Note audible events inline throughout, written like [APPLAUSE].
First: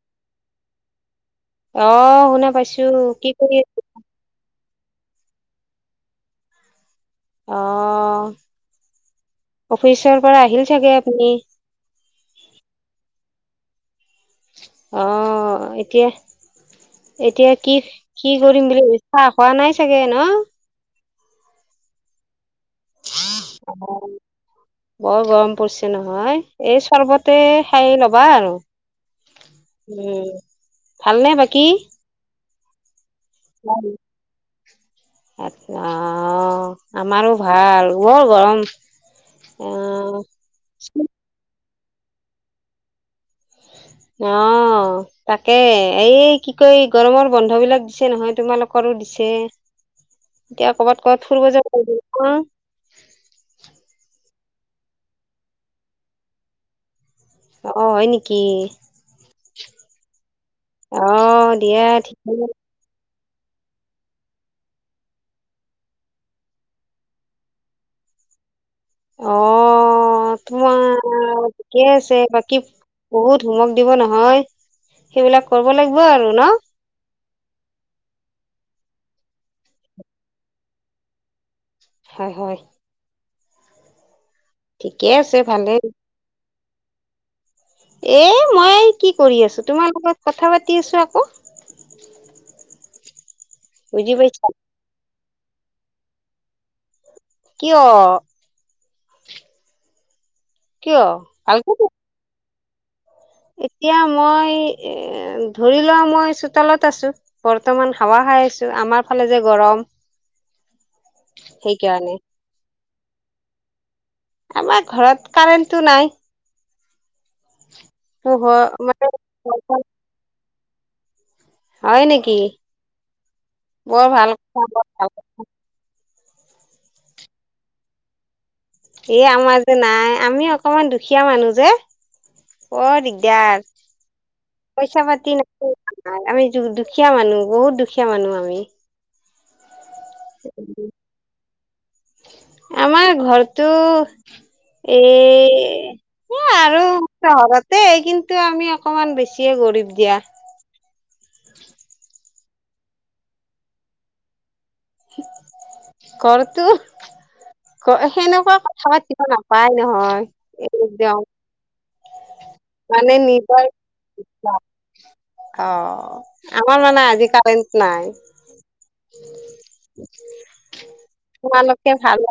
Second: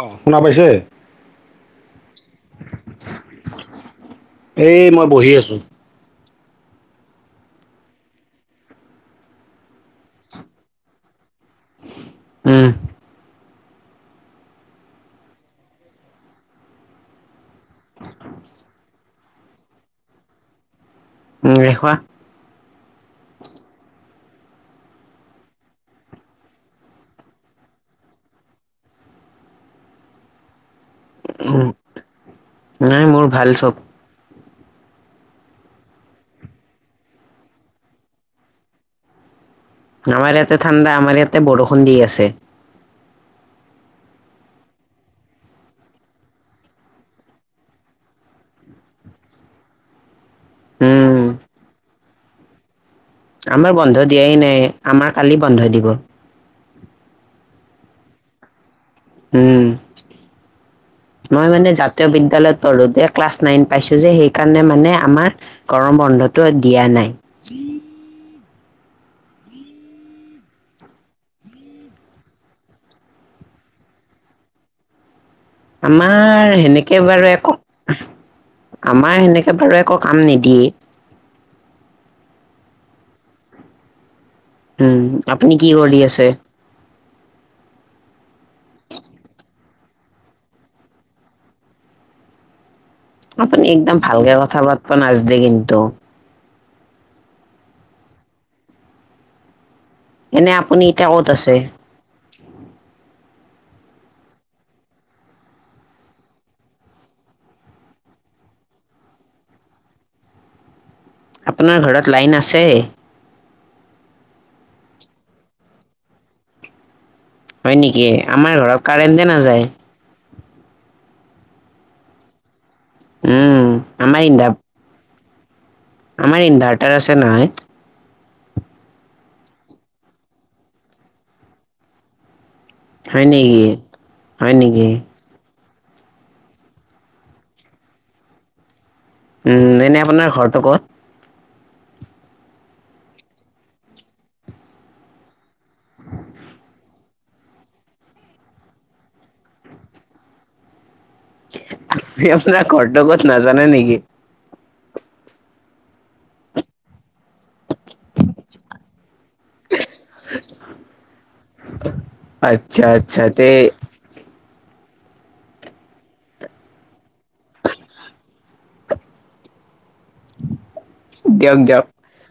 অ, শুনা পাইছে? অহ', শুনা পাইছোঁ, কি কৰি আছে? এই, মই বহি আছোঁ। অ', অফিচৰ পৰা আহিল চাগে আপুনি? উম, অ', এতিয়া, এতিয়া কি কি কৰিম বুলি ভাবিছে? চাহ খোৱা নাই চাগে ন'? নাইখোৱা। [UNINTELLIGIBLE] বৰ গৰম পৰিছে নহয়, এই চৰ্বতে খাই ল'বা আৰু। উম, ভালনে উম, বাকী? নাই মোৰ ভাল চব। অ', আমাৰো ভাল, বৰ গৰম। অ আমাৰ ইয়াতে ঠাণ্ডা, আমাৰ ইয়াতে বৰষুণ দি আছে। অ', তাকে, এই কি কয় গৰমৰ বন্ধ বিলাক দিছে নহয় তোমালোকৰ? দিছে, এতিয়া কৰ'বাত উম, ক'ৰবাত ফুৰিব যাব [UNINTELLIGIBLE] আমাৰ বন্ধ দিয়াই নাই, আমাৰ কালি বন্ধ দিব। অ', হয় নেকি? উম, অ মই মানে দিয়া জাতীয় ঠিকেই বিদ্যালয় পঢ়োঁতে ক্লাছ নাইন পাইছোঁ যে, সেইকাৰণে মানে আমাৰ গৰম বন্ধটো দিয়া নাই। উ [UNINTELLIGIBLE] অ, তুম [UNINTELLIGIBLE] ঠিকে আছে বাকী বহুত হোমৱৰ্ক দিব নহয়? সেইবিলাক কৰিব লাগিব আৰু ন আমাৰ সেনেকে বাৰু একো আমাৰ সেনেকে বাৰু একো কাম নিদিয়েই। হয়, হয়, উম, ঠিকে আছে আপুনি কি ভালে কৰি আছে? এ মই কি কৰি আছোঁ, তোমাৰ লগত কথা পাতি আছোঁ আকৌ। আপুনি একদম বুজি ভালকে পাইছা কথা পাতব নাজানে কিন্ত। কিয়? এনে আপুনি কিয় এতিয়া ক'ত আছে? ভালকে এতিয়া মই এ, ধৰি লোৱা মই চোতালত আছো বৰ্তমান, হাৱা পাইছোঁ, আছো আমাৰ ফালে যে গৰম। আপোনাৰ সেইকাৰণে ঘৰত লাইন আছে? আমাৰ ঘৰত কাৰেণ্টটো নাই। হয় নেকি? পোহৰ আমাৰ ঘৰত কাৰেণ্টেই নাযায়। মানে হয় নেকি? উম বৰ আমাৰ ভাল ইনভা [UNINTELLIGIBLE] আমাৰ ইনভাৰ্টাৰ আছে নহয়। এ আমাৰ যে নাই আমি অকমান দুখীয়া মানুহ যে বৰ হয় নেকি দিগদাৰ হয় নেকি পইচা পাতি নাই আমি দুখীয়া মানুহ, বহুত দুখীয়া মানুহ আমি উম, এনে আপোনাৰ ঘৰটো ক'ত? আমাৰ ঘৰটো এই আৰু চহৰতে, কিন্তু আমি অকমান বেছিয়ে গৰীব দিয়া [UNINTELLIGIBLE] আপোনাৰ ঘৰতে ক'ত নাজানা নেকি? ঘৰটো সেনেকুৱা, কথা পাতিব নাপায় নহয় একদম আচ্ছা মানে আচ্ছা তে [UNINTELLIGIBLE] অ', আমাৰ মানে আজি কাৰেণ্ট নাই দিয়ক দিয়ক তোমালোকে, ভাল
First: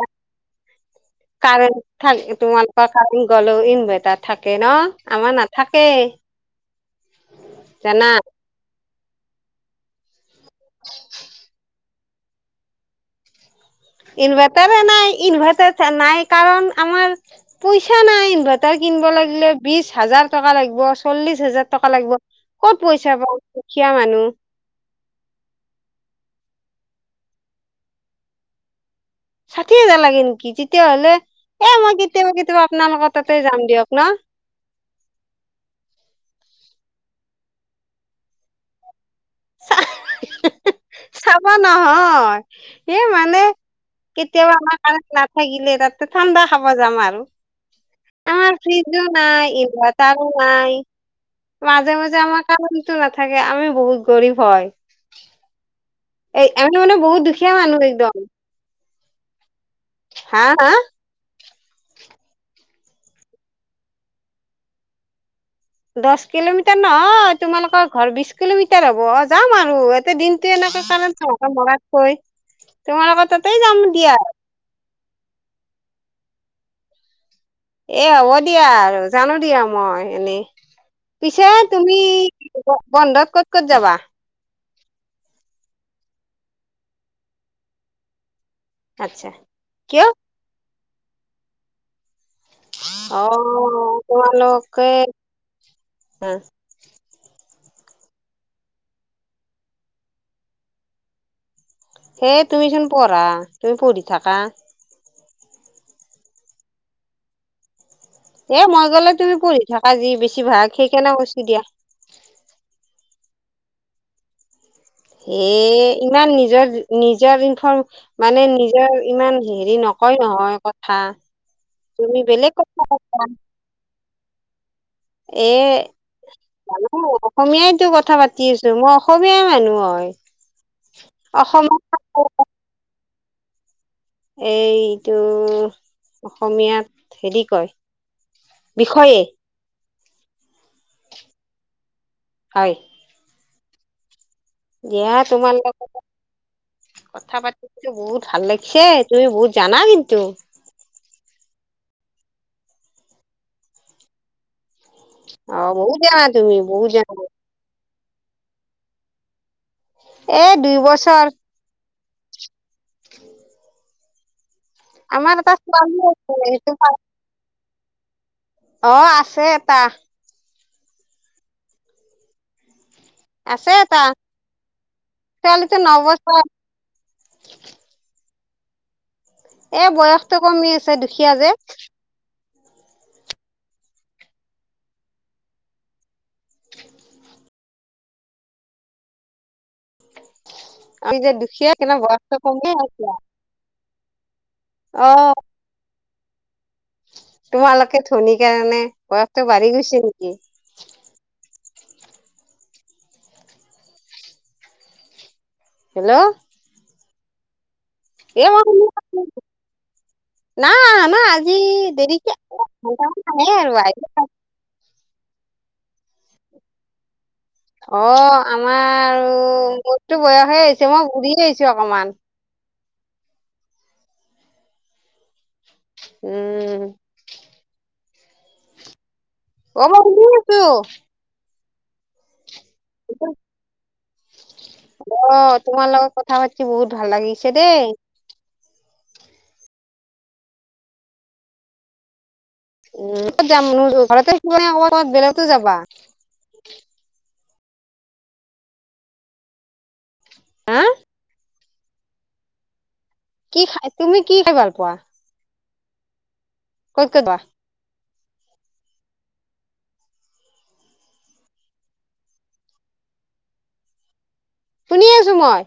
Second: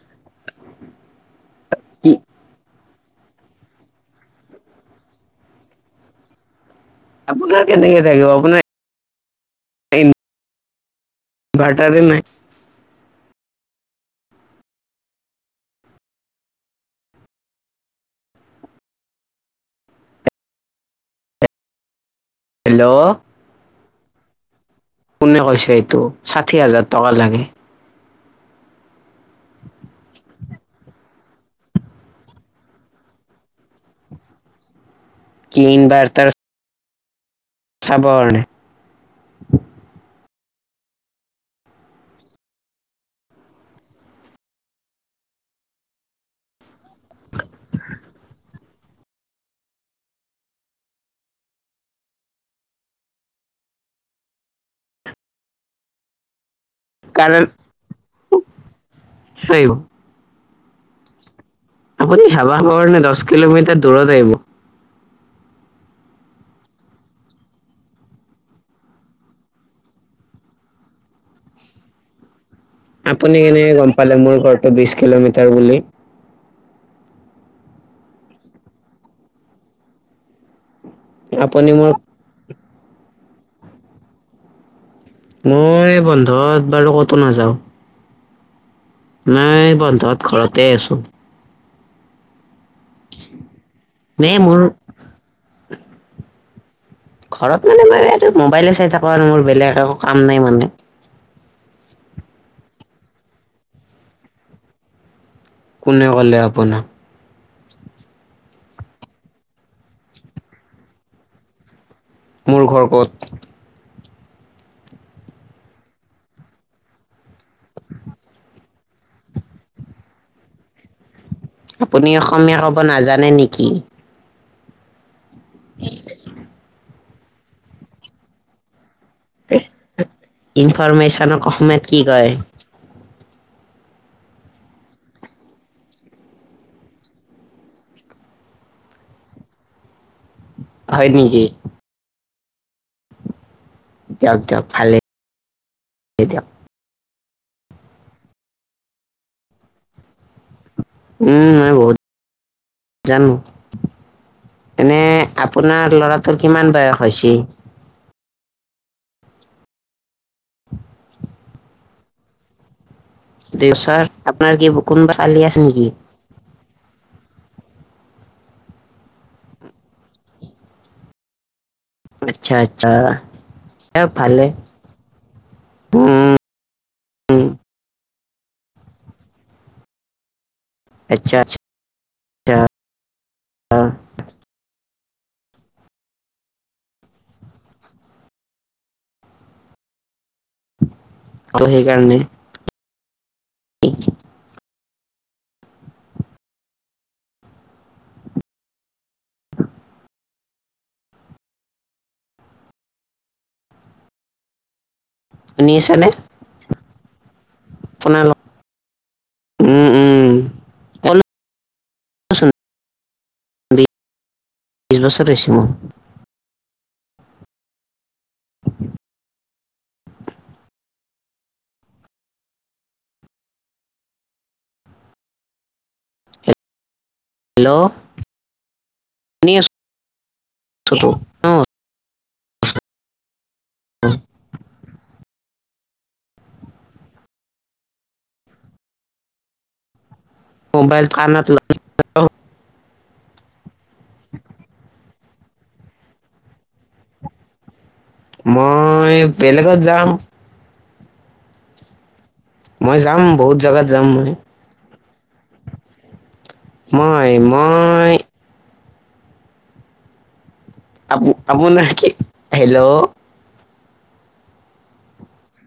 কাৰেণ কি [UNINTELLIGIBLE] তোমাল কাৰেণ্ট গ'লে ইনভাৰ্টাৰ থাকে ন, আমাৰ নাথাকেই আপোনাৰ কেনেকে থাকিব আপোনাৰ হয়। [UNINTELLIGIBLE] ইনভাৰ্টাৰৰে নাই ইনভাৰ্টাৰ নাই, ইনভাৰ্টাৰ নাই কাৰণ আমাৰ পইচা নাই, ইনভাৰটাৰ কিনি কিনিব লাগিলে বিশ হাজাৰ টকা লাগিব, চল্লিশ হাজাৰ টকা লাগিব ক'ত হেল্ল' পইচা পাওঁ, দুখীয়া মানুহ কোনে কৈছে এইটো ষাঠি হাজাৰ টকা লাগে ষাঠি হাজাৰ লাগে নেকি তেতিয়াাহলে এ মই কেতিয়াবা, কেতিয়াবা, আপোনালোকৰ তাতে যাম দিয়ক ন কি ইনভাটাৰ চাব কাৰণে চাব নহয়, এমানে কেতিয়াও আমাৰ কাৰণ নাথাকিলে, তাতে ঠাণ্ডা খাব যাম আৰু আমাৰ ফ্ৰিজো নাই, ইনভাতাৰো নাই মাজে মাজে আমাৰ কাৰণটো নাথাকে, আমি বহুত গৰীব হয় এই আমি মান, বহুত কাৰেণ্ট দুখীয়া মানুহ একদম [UNINTELLIGIBLE] হা, হা, [UNINTELLIGIBLE] দহ কিলোমিটাৰ দূৰত আহিব। দহ কিলোমিটাৰ নহয়, তোমালোকৰ ঘৰ বিশ কিলোমিটাৰ হব, অ', যাম আৰু এতে দিনটোে ন কাৰণ চকা মৰাতকৈ তোমালোকৰ আপুনি তাতেই কেনেকে যাম গম দিয়া। পালে মোৰ ঘৰটো বিশ কিলোমিটাৰ বুলি? এ হ'ব দিয়া, আৰু জানো দিয়া মই এনেই পিছে আপুনি মোক তুমি বন্ধত ক'ত ক'ত যাবা মই, বন্ধত বাৰু কতো নাযাওঁ আচ্ছা নাই, কিয়? বন্ধত ঘৰতে আছো অ', মে মোৰ লোকে হ ঘৰত মানে, মটো মোবাইলে চাই থকা মোৰ বেলেগ একো কাম নাই মানে হেই তুমিচোন পঢ়া তুমি পঢ়ি থাকা কোনে ক'লে আপোনাক? এ, মই গ'লে তুমি পঢ়ি থাকা যি বেছি ভাগ সেই কেনেে কোনো দিয়া মোৰ ঘৰ ক'ত? হে ইমান নিজৰ নিজৰ ইনফৰ্ম মানে নিজ এতি ইমান হেৰি নকয় নহয় কথা আপুনি তুমি অসমীয়া বেলেগ ক'ব কথা নাজানে নেকি এ, জানো অসমীয়াইতো কথা পাতি আছো মই অসমীয়াই মানুহ হয়, ইনফৰমেশ্যনক অসমীয়াত অসমীয়া কি কয় [UNINTELLIGIBLE] এইটো, অসমীয়াত হেৰি কয় বিষয়ে হয় নেকি? হয়। দিয়ক দিয়ক ভালে দিয়া তোমাৰ লগ দিয়ক [UNINTELLIGIBLE] কথা পাতি কিন্তু বহুত ভাল লাগিছে, তুমি বহুত জানা কিন্তু। উম, মই বহুত জানো। এনে, অ আপোনাৰ বহুত জানা ল'ৰাটোৰ তুমি কিমান বহুত বয়স জানা হৈছে? এ, দুই বছৰ। দুই বছৰ? আপোনাৰ কি কুনবা আমাৰ কালি এটা আছে নেকি? ছোৱালী আছে সেইটো অ, আছে এটা। আচ্ছা চা আছে এটা দিয়ক ভালেই, ছোৱালীটো উম, নবছৰ উম, এ বয়সতটো কমি আছে, দুখীয়া আচ্ছা যে। আচ্ছা [UNINTELLIGIBLE] আমি যে দুখীয়া, সেইকাৰণে বয়সতো কমি আছে আৰু। [UNINTELLIGIBLE] অ', তোমালোকে ধনী কাৰণে, বয়সটো বাঢ়ি গৈছে নেকি? শুনি আছানে? আপোনালোক এই মই শুনি আছোঁ, উম উম নাই আমাৰ দেৰিকে কলোচোন [UNINTELLIGIBLE] বিছ বছৰ হৈছে মোৰ। অ', আমাৰ মোৰতো বয়সেই আহিছে, মই বুঢ়িয়ে হৈছো অকমান। উম, হেল্ল' শুনি অ', মই শুনি আছো। তো অ [UNINTELLIGIBLE] অ', তোমাৰ লগত কথা পাতি বহুত ভাল লাগিছে দেই। মোবাইল কানত [UNINTELLIGIBLE] উম কত যাম ঘৰতে [UNINTELLIGIBLE] বেলেগতো যাবা? মই, বেলেগত যাম। হা? মই যাম, বহুত কি জেগাত খাই যাম তুমি মই। কি খাই ভাল পোৱা ক'ত ক'ত মই, যোৱা মই আপ-আপোনৰ কি, হেল্ল' শুনি আছো মই।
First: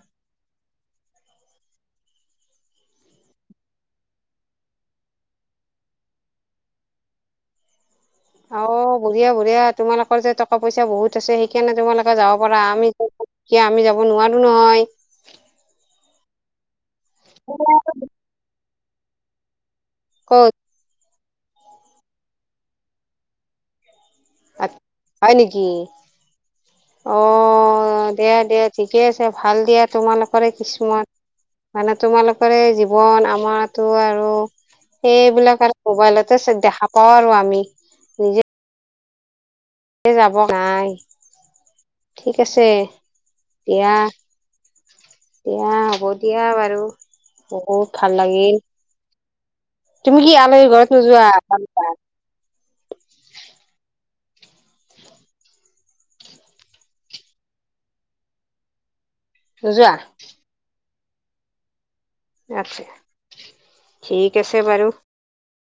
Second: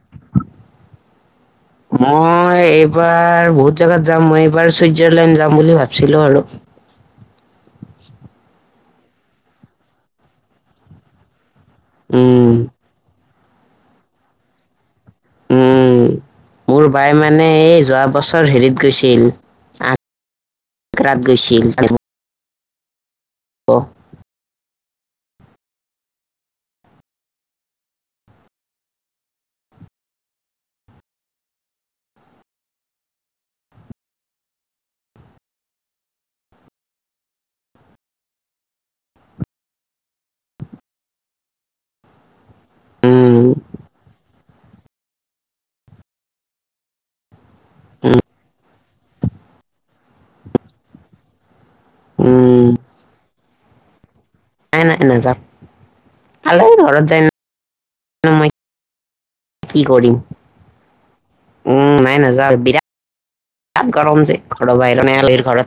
মই এইবাৰ বহুত জোগাত যাম, মই এইবাৰ চুইজাৰলেণ্ড যাম বুলি ভাবিছিলো আৰু। অ বঢিয়া বঢ়িয়া, তোমালোকৰ যে টকা পইচা বহুত আছে স সেইকাৰণে তোমালোকে যাব উম পাৰা, আমিতো দুখীয়া, আমি যাব নোৱাৰো নহয়। উম, মোৰ বাই মানে এই যোৱা বছৰ হেৰিত গৈছিল, আ ক'ত? [UNINTELLIGIBLE] গৈছিল। অ', আ, হয় নেকি? অ', দিয়া দিয়া ঠিকে আছে ভাল দিয়া তোমালোকৰে, কিছুমান মানে তোমালোকৰএই জীৱন, আমাৰতো আৰু এইবিলাক আৰু মোবাইলতে চ দেখা পাওঁ আৰু আমি, নিজে জে যাব নাই। ঠিক আছে, উম, দিয়া। দিয়া হ'ব দিয়া বাৰু, বহুত ভাল লাগিল। তুমি কি আলহী ঘৰত নোযোৱা? উম, [UNINTELLIGIBLE] নাই নাই নাজাও, আলহী ঘৰত যায় [UNINTELLIGIBLE] নোযোৱা? উম, নাই নাযাও, আচ্ছা বিৰাট গৰম ঠিক যে আছে ঘৰৰ বাৰু বাহিৰ [UNINTELLIGIBLE] ঘৰত